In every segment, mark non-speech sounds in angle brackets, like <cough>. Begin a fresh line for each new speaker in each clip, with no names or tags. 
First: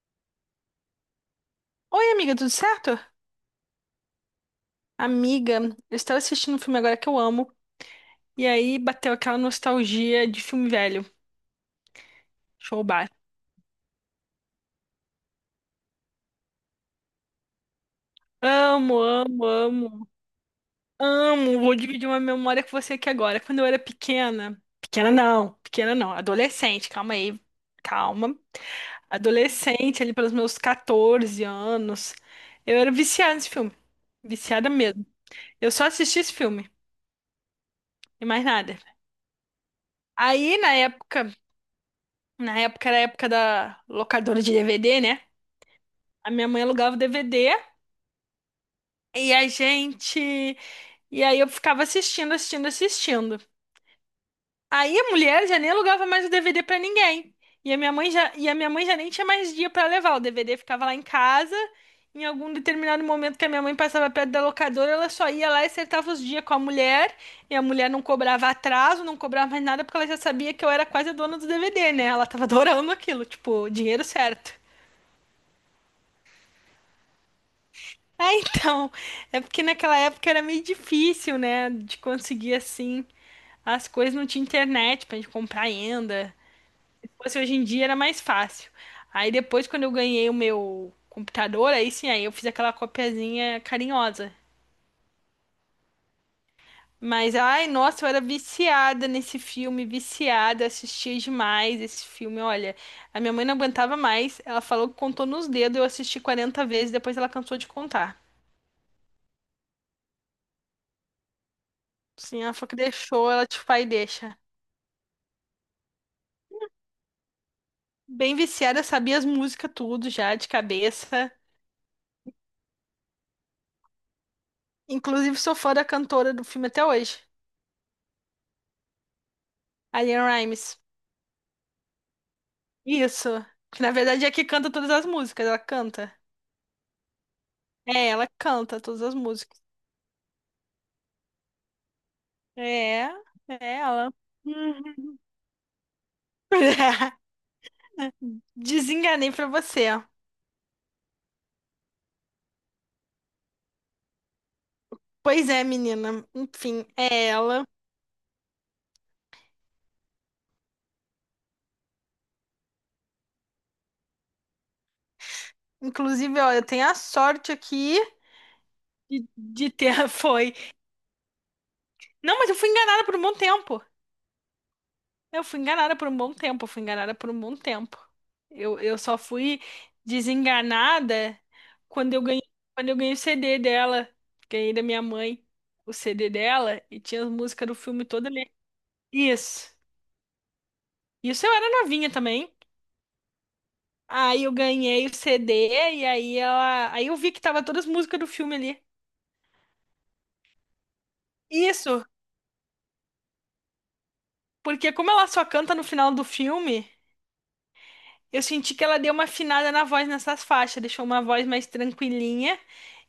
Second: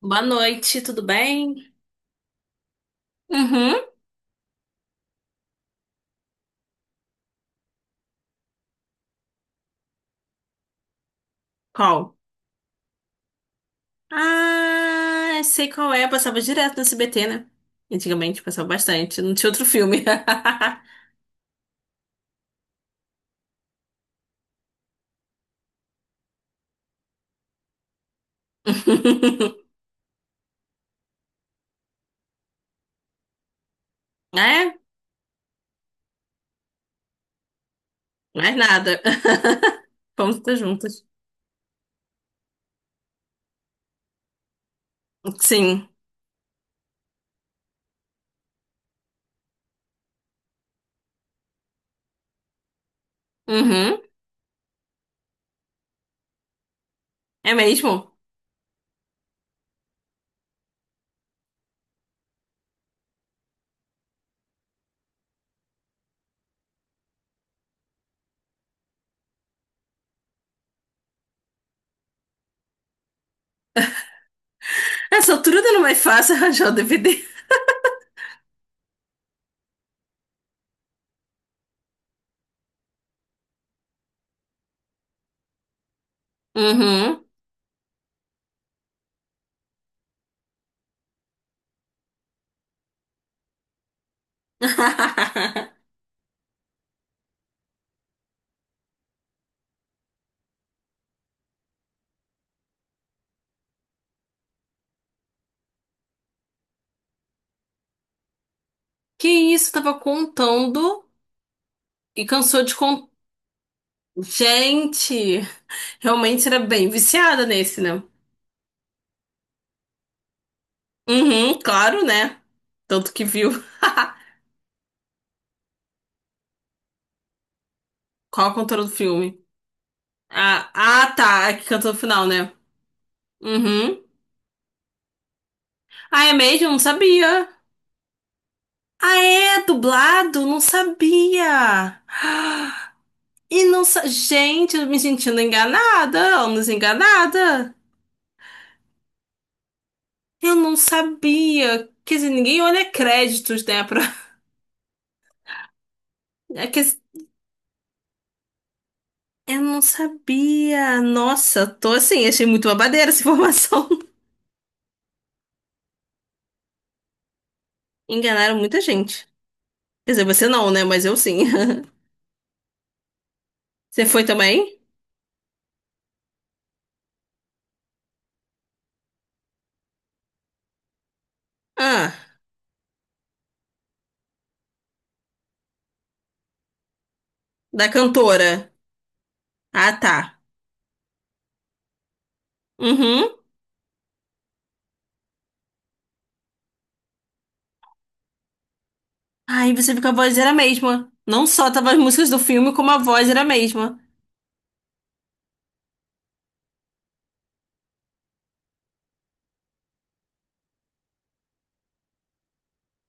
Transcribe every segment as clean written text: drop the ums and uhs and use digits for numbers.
Boa noite, tudo bem?
Oi, amiga, tudo certo?
Uhum.
Amiga, eu estava assistindo um filme agora que eu amo. E aí bateu aquela nostalgia de filme velho.
Qual?
Show bar.
Ah, eu sei qual é. Passava direto no SBT, né? Antigamente passava
Amo,
bastante. Não
amo,
tinha outro filme.
amo, amo. Vou dividir uma memória com você aqui agora. Quando eu era pequena. Pequena não, pequena não. Adolescente, calma aí. Calma.
<laughs>
Adolescente, ali pelos meus 14 anos. Eu era viciada nesse filme. Viciada
É?
mesmo. Eu só assisti esse filme e mais
Mais
nada.
nada. <laughs> Vamos estar
Aí, na
juntas.
época. Na época era a época da locadora de DVD, né?
Sim.
A minha mãe alugava o DVD e a gente. E aí eu ficava assistindo, assistindo, assistindo.
Uhum.
Aí a mulher já nem alugava mais o DVD pra ninguém.
É mesmo?
E a minha mãe já nem tinha mais dia pra levar. O DVD ficava lá em casa. Em algum determinado momento que a minha mãe passava perto da locadora, ela só ia lá e acertava os dias com a mulher. E a mulher não cobrava atraso, não cobrava mais nada, porque ela já sabia que eu era quase a dona do DVD, né? Ela tava adorando aquilo, tipo, dinheiro certo.
Essa altura não é mais fácil <laughs> arranjar o DVD.
<laughs> É, então, é porque naquela época era meio difícil, né, de conseguir assim as coisas, não tinha internet pra gente comprar ainda. Se
Uhum.
fosse hoje em dia era mais fácil. Aí depois, quando eu ganhei o meu computador, aí sim, aí eu fiz aquela copiazinha carinhosa.
<laughs>
Mas, ai, nossa, eu era viciada nesse filme, viciada, assistia demais esse filme. Olha, a minha mãe não aguentava mais, ela falou que contou nos dedos, eu assisti 40 vezes, depois ela cansou de contar.
Que isso? Tava contando e
Sim, ela
cansou
falou
de
que
contar.
deixou, ela tipo, pai, deixa.
Gente, realmente era bem viciada nesse, né?
Bem viciada, sabia as músicas tudo já de cabeça.
Uhum, claro, né? Tanto que viu. <laughs>
Inclusive, sou fã da cantora do filme até hoje,
Qual a cantora do filme?
a Leanne
Ah,
Rimes.
ah, tá. É que cantou no final, né?
Isso. Que na
Uhum.
verdade é que canta todas as músicas, ela canta.
Ah, é mesmo? Não sabia.
É, ela canta todas as
Ah,
músicas.
é? Dublado? Não sabia. <gasps>
É,
E
é
não sa...
ela.
Gente, eu me
Uhum.
sentindo enganada, ou
<laughs>
desenganada.
Desenganei pra você. Ó.
Eu não sabia. Quer dizer, ninguém olha créditos, né?
Pois é, menina.
<laughs> É que...
Enfim,
assim,
é ela.
Eu não sabia. Nossa, tô assim, achei muito babadeira essa informação.
Inclusive, ó, eu tenho a sorte aqui
<laughs> Enganaram muita
de,
gente.
de ter. <laughs>
Quer dizer, você
Foi.
não, né? Mas eu sim. <laughs>
Não, mas eu fui enganada por um bom tempo.
Você foi também?
Eu fui enganada por um bom tempo, eu fui enganada por um bom tempo. Eu só fui desenganada
Ah,
quando eu ganhei, quando eu ganhei o CD dela. Ganhei da minha mãe o CD dela e tinha as músicas do
da
filme todo ali.
cantora.
Isso.
Ah, tá.
Isso eu era novinha também.
Uhum.
Aí eu ganhei o CD e aí eu vi que tava todas as músicas do filme ali.
Aí você viu que a voz era a mesma. Não só tava as
Isso,
músicas do filme, como a voz era a mesma.
porque como ela só canta no final do filme, eu senti que ela deu uma afinada na voz nessas faixas, deixou uma voz mais tranquilinha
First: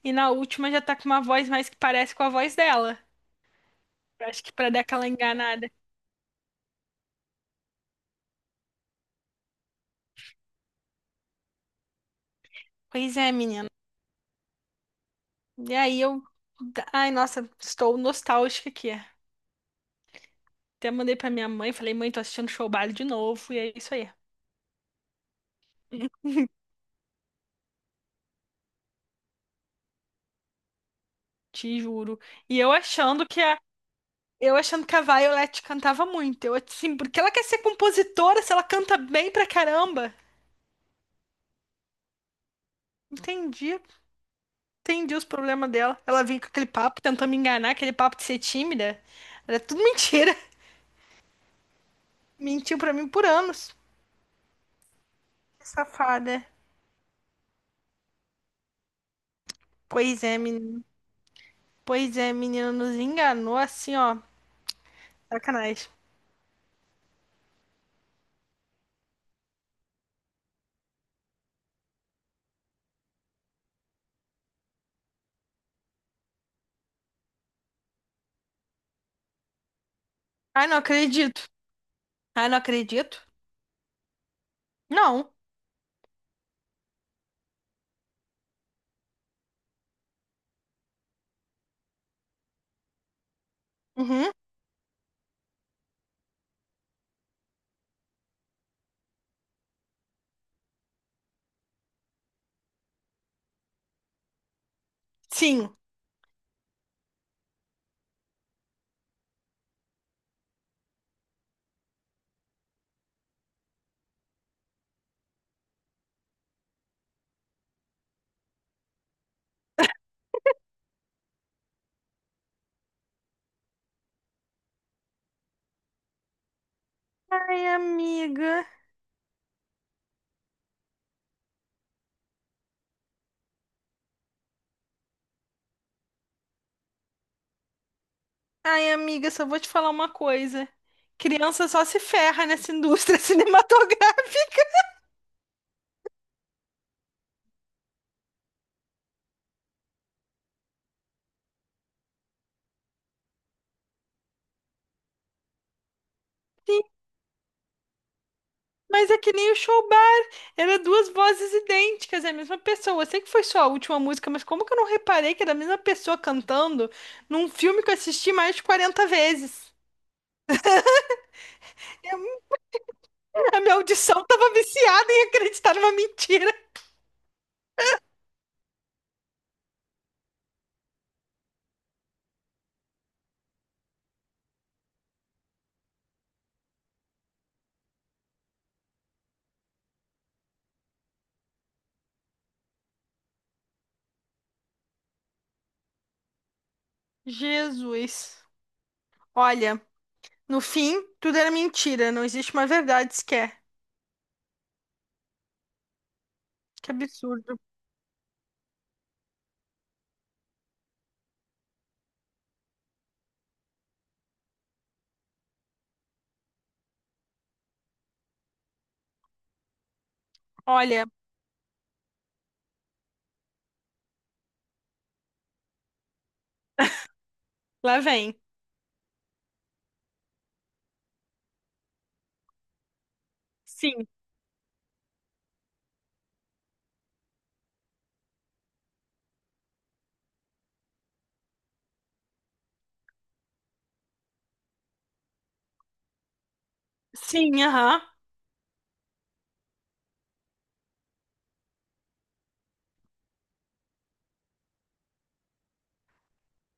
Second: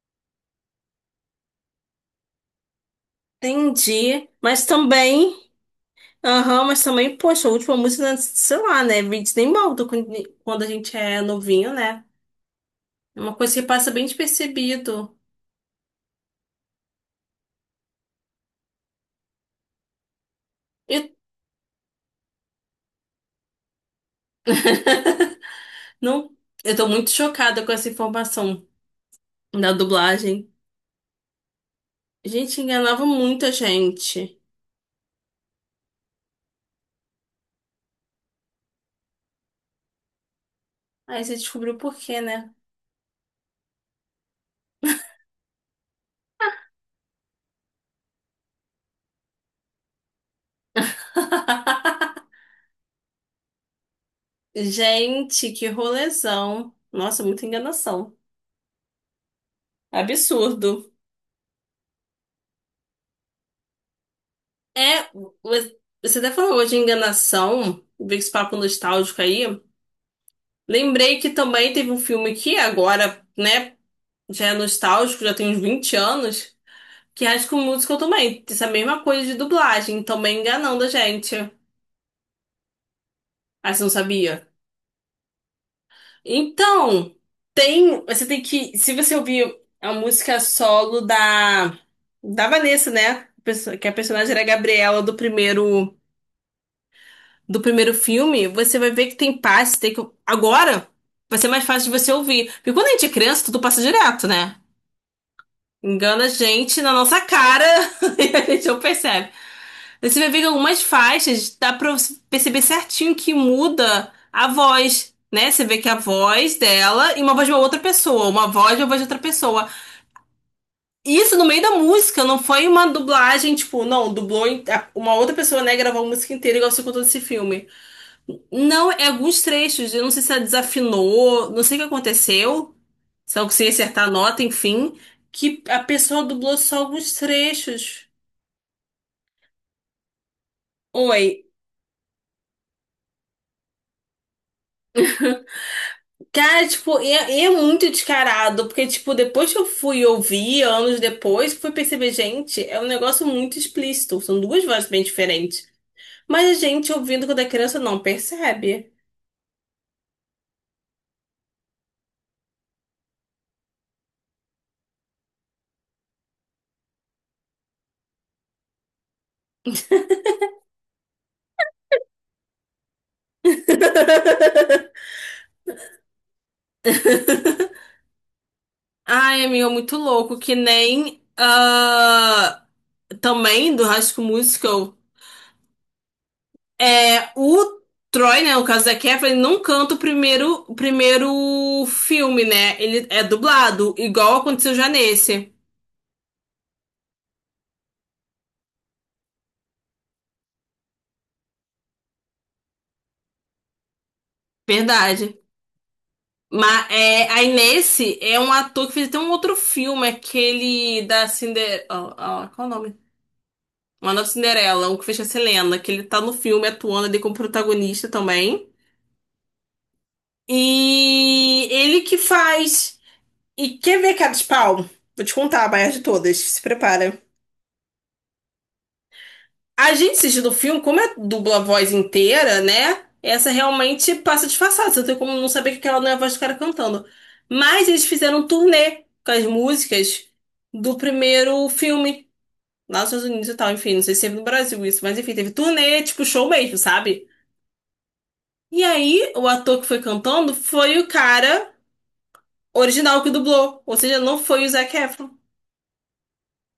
e na última já tá com uma voz mais que parece com a voz dela. Eu
Entendi.
acho que
Mas
pra dar aquela
também.
enganada.
Aham, mas também, poxa, a última música, sei lá, né? Disney Mountain, quando a gente é novinho, né?
Pois
É
é,
uma coisa que
menina.
passa bem despercebido.
E aí eu, ai, nossa, estou nostálgica aqui. Até
E-
mandei pra minha mãe, falei, mãe, tô assistindo Show Baile de novo e é isso aí.
<laughs>
<laughs>
Não, eu tô muito chocada com essa informação da dublagem.
Te juro.
Gente,
E
enganava muita gente.
eu achando que a Violet cantava muito. Eu assim, porque ela quer ser compositora, se ela canta bem pra caramba.
Aí você descobriu por quê, né?
Entendi. Entendi os problemas dela. Ela veio com aquele papo, tentou me enganar, aquele papo de ser tímida. Era tudo <laughs> mentira.
<laughs>
Mentiu pra mim por anos.
Gente, que
Que safada.
rolezão. Nossa, muita enganação.
Pois é, menino.
Absurdo.
Pois é, menino, nos enganou assim, ó.
É, você
Sacanagem.
você até falou hoje de enganação, veio esse papo nostálgico aí. Lembrei que também teve um filme que agora, né, já é nostálgico, já tem uns 20 anos, que é High School Musical também. Essa mesma coisa de dublagem, também
Ai, não
enganando a gente.
acredito. Ai, não acredito.
Ah, você não sabia?
Não.
Então, tem, você tem que, se você ouvir a música solo da Vanessa, né? Que a personagem
Uhum.
era a Gabriela do primeiro filme, você vai ver que tem passe, tem que agora vai ser mais fácil de você ouvir. Porque quando a gente é criança, tudo passa direto, né?
Sim.
Engana a gente na nossa cara <laughs> e a gente não percebe. Você vai ver que algumas faixas dá pra você perceber certinho que muda a voz, né? Você vê que a voz dela e uma voz de uma outra pessoa, uma voz e uma voz de outra pessoa. Isso no meio da música, não foi uma dublagem, tipo, não, dublou uma outra pessoa, né, gravou a música inteira igual você contou desse
Ai,
filme.
amiga.
Não, é alguns trechos, eu não sei se ela desafinou, não sei o que aconteceu, se ela conseguiu acertar a nota, enfim, que a pessoa dublou só alguns trechos.
Ai, amiga, só vou te falar uma coisa.
Oi,
Criança só se ferra nessa indústria <laughs> cinematográfica.
cara, tipo, é muito descarado, porque, tipo, depois que eu fui ouvir, anos depois, fui perceber, gente, é um negócio muito explícito, são duas vozes bem diferentes. Mas a gente, ouvindo quando é criança, não percebe.
Mas é que nem o show bar, era duas vozes idênticas, é a mesma pessoa. Eu sei que foi só a última música, mas como que eu não reparei que era a mesma pessoa cantando num filme que eu assisti mais de 40 vezes? Eu- A minha audição tava viciada em acreditar numa mentira.
Ai, amigo, é muito louco, que nem, ah, também do High School Musical, é, o Troy, né, no caso da Kevin, ele não canta o primeiro filme, né, ele é dublado, igual aconteceu já nesse.
Jesus. Olha, no fim, tudo era mentira, não existe uma verdade sequer.
Verdade. Mas
Que
é, aí
absurdo.
nesse é um ator que fez até um outro filme, aquele da Cinderela, qual é o nome? Uma Nova Cinderela, o que fez com a Selena, que ele tá no filme atuando ali como protagonista também.
Olha,
E ele que faz. E quer ver cara de pau? Vou te contar a maior de todas. Se prepara.
lá vem.
A gente assistindo o filme, como é dubla a voz inteira, né? Essa
Sim,
realmente passa disfarçada. Você não tem como não saber que aquela não é a voz do cara cantando. Mas eles fizeram um turnê com as músicas do primeiro filme, lá nos Estados Unidos e tal. Enfim, não sei se teve no Brasil isso, mas enfim, teve turnê, tipo show mesmo, sabe?
sim, aham.
E aí, o ator que foi cantando foi o cara original que dublou. Ou seja, não foi o Zac Efron.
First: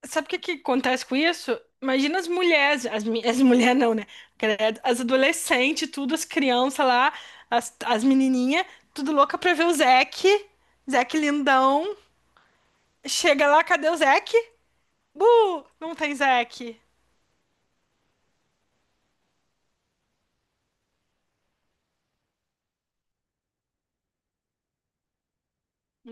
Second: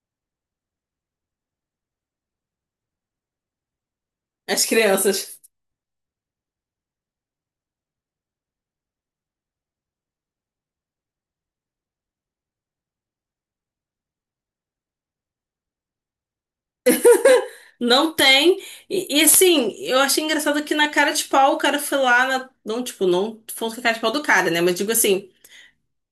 Sabe o que que acontece com isso? Imagina as mulheres, as mulheres não, né?
As
Credo, as
crianças.
adolescentes, tudo, as crianças lá, as menininhas, tudo louca pra ver o Zeke. Zeke lindão. Chega lá, cadê o Zeke? Bu! Não tem Zeke.
Não tem. Assim, eu achei engraçado que na cara de pau o cara foi lá na. Não, tipo, não falando que a cara de pau do cara, né? Mas digo assim,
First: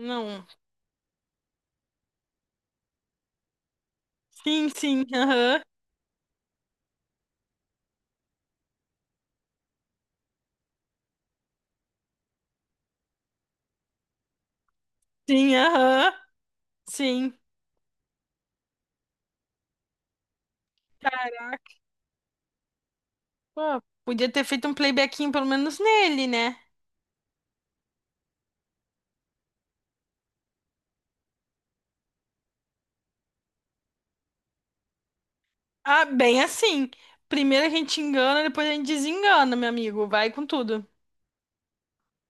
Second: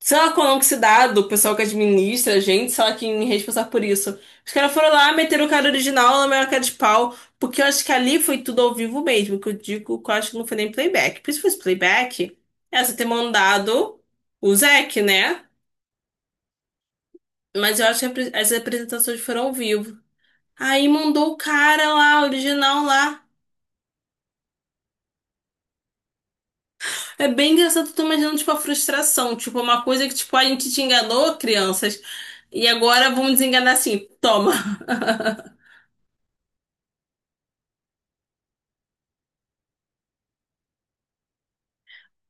sei lá qual é o nome que se dá do pessoal que administra a gente, sei lá quem é responsável por isso. Os
Sim,
caras foram
sim,
lá, meteram o
aham.
cara original na maior cara de pau, porque eu acho que ali foi tudo ao vivo mesmo, que eu digo que eu acho que não foi nem playback. Por isso que fosse playback, essa ter mandado o Zac, né?
Sim, aham. Sim.
Mas eu acho que as apresentações foram ao vivo. Aí mandou o cara lá, original lá.
Pô, podia ter feito um playbackinho pelo menos nele, né?
É bem engraçado, eu tô imaginando, tipo, a frustração. Tipo, uma coisa que, tipo, a gente te enganou, crianças, e agora vamos desenganar assim, toma.
Ah, bem assim. Primeiro a gente engana, depois a gente desengana, meu amigo. Vai com tudo.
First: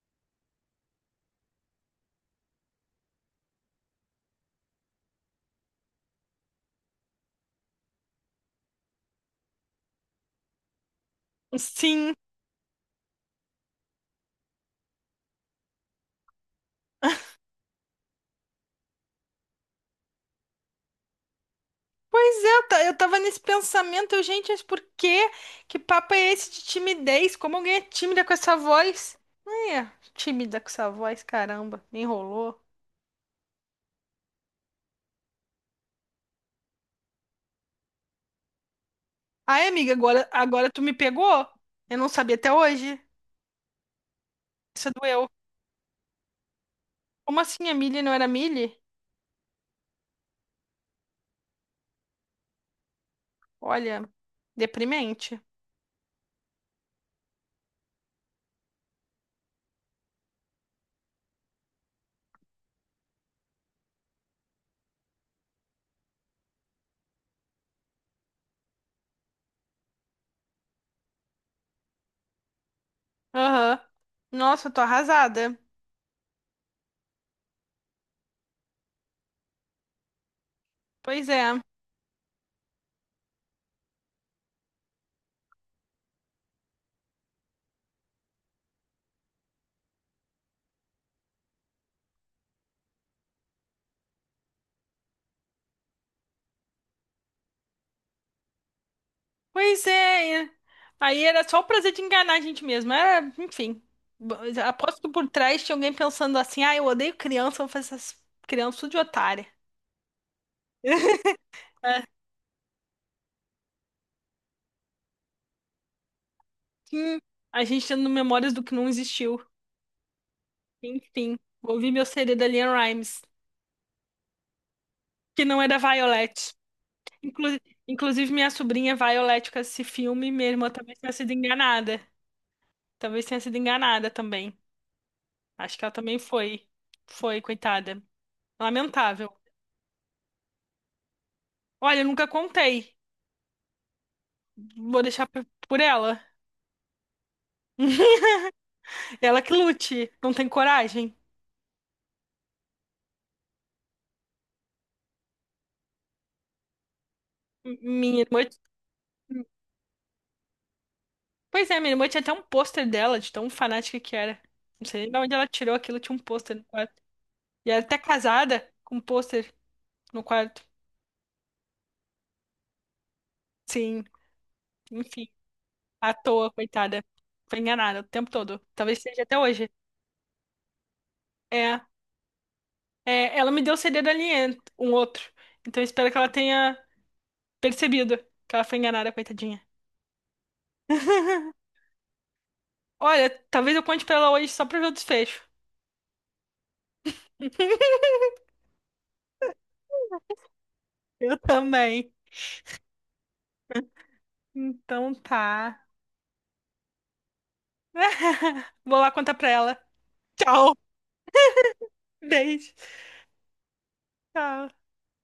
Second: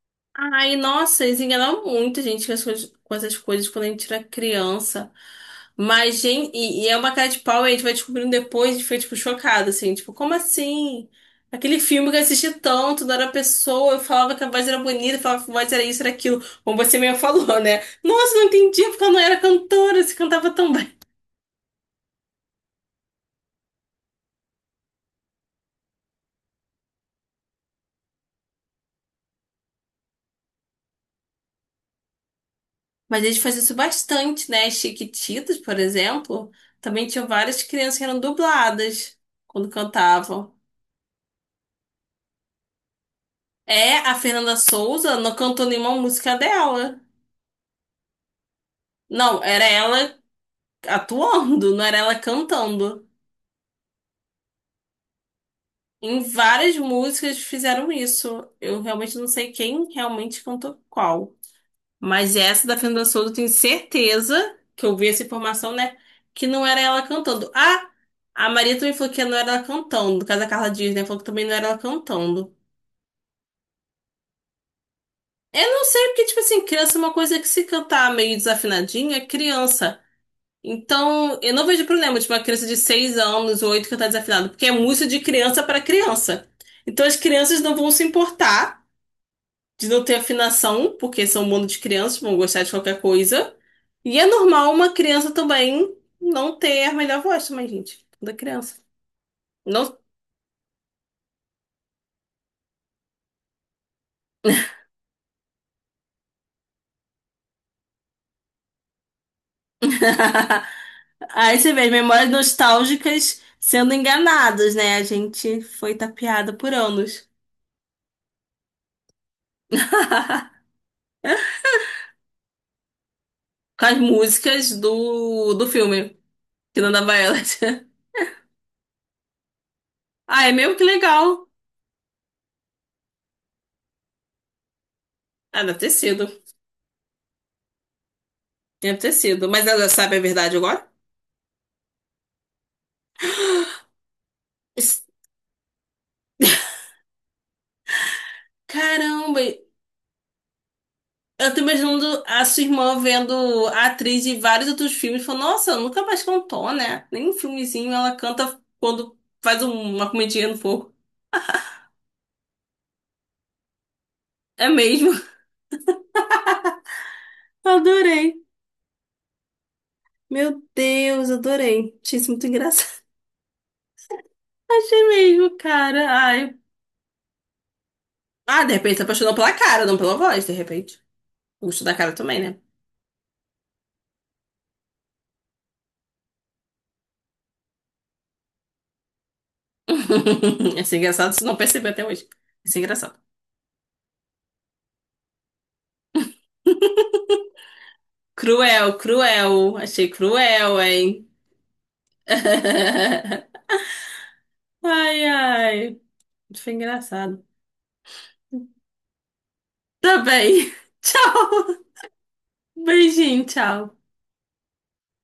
<laughs> Ai, nossa, eles enganavam muito gente com essas coisas, quando a gente era criança. Mas, gente, e é uma cara de pau, e a gente vai descobrindo depois, e foi, tipo, chocado, assim, tipo, como assim? Aquele filme
Sim.
que eu assisti tanto, não era a pessoa, eu falava que a voz era bonita, eu falava que a voz era isso, era aquilo. Como você mesmo falou, né? Nossa, não entendia porque ela não era cantora, se cantava tão bem.
Pois é, eu tava nesse pensamento, eu, gente, mas por quê? Que papo é esse de timidez? Como alguém é tímida com essa voz? É, tímida com essa voz, caramba, me enrolou.
Mas eles faziam isso bastante, né? Chiquititas, por exemplo, também tinham várias crianças que eram dubladas
Ai,
quando
amiga,
cantavam.
agora tu me pegou? Eu não sabia até hoje.
É, a Fernanda
Isso
Souza
doeu.
não cantou nenhuma música dela.
Como assim a Millie não era Millie?
Não, era ela atuando, não era ela cantando.
Olha, deprimente.
Em várias músicas fizeram isso. Eu realmente não sei quem realmente cantou qual. Mas essa da Fernanda Souza, eu tenho certeza que eu vi essa informação, né? Que não era ela cantando. Ah, a Maria também falou que não era ela cantando. No caso da Carla Dias, né? Falou que também não era ela cantando.
Aham. Nossa, eu tô arrasada.
Eu não sei, porque, tipo assim, criança é uma coisa que se cantar meio desafinadinha, é criança.
Pois
Então, eu
é.
não vejo problema de uma criança de 6 anos ou 8 cantar desafinado, porque é música de criança para criança. Então, as crianças não vão se importar, de não ter afinação, porque são um mundo de crianças, vão gostar de qualquer coisa. E é normal uma criança também não ter a melhor voz também, gente. Da criança.
Pois
Não...
é. É. Aí era só o prazer de enganar a gente mesmo. Era, enfim. Bo- Aposto que por trás tinha alguém pensando assim: ah, eu odeio criança, eu vou fazer essas crianças tudo de otária.
<laughs> Aí
<laughs>
você vê as
É.
memórias nostálgicas sendo enganadas, né? A gente foi tapeada por
Sim,
anos.
a gente tendo memórias do que não existiu.
<laughs>
Enfim, ouvi meu CD da Liam Rimes,
Com as músicas
que
do,
não
do
é da
filme,
Violet.
que não dava elas.
Inclu-
<laughs>
Inclusive, minha sobrinha Violet com esse filme,
Ah,
minha
é
irmã
mesmo, que
também tenha sido
legal.
enganada. Talvez tenha sido enganada também.
Ah,
Acho
deve
que
ter
ela também
sido.
foi. Foi, coitada.
Deve ter
Lamentável.
sido. Mas ela sabe a verdade agora?
Olha, eu nunca contei. Vou
Es-
deixar por ela.
Caramba!
Ela que lute. Não tem coragem.
Eu tô imaginando a sua irmã vendo a atriz de vários outros filmes, falando, nossa, ela nunca mais cantou, né? Nem um filmezinho ela
Minha irmã.
canta quando faz uma comidinha no fogo.
Pois é, minha irmã tinha até um pôster dela, de tão fanática que era.
É
Não sei
mesmo.
nem de onde
<laughs>
ela tirou aquilo, tinha um pôster no quarto. E ela é até
Adorei.
casada com um pôster no
Meu
quarto.
Deus, adorei. Achei isso muito engraçado.
Sim,
<laughs> Achei
enfim.
mesmo, cara.
À toa,
Ai.
coitada. Foi enganada o tempo todo.
Ah, de repente
Talvez
se
seja
apaixonou
até
pela
hoje.
cara, não pela voz, de repente. O
É.
gosto da cara também, né?
É, ela me deu o CD do Alien, um outro. Então eu espero que ela tenha percebido que ela foi enganada, coitadinha.
<laughs> Ia engraçado se não
<laughs>
perceber até hoje. Ia ser engraçado.
Olha, talvez eu conte pra ela hoje só pra ver o desfecho. <laughs>
Cruel, cruel. Achei cruel, hein?
Eu também.
<laughs>
Então
Ai,
tá.
ai. Isso foi engraçado.
<laughs> Vou lá contar pra ela.
Tá bem.
Tchau.
<laughs> Tchau.
Beijo.
Beijinho, tchau.
Tchau.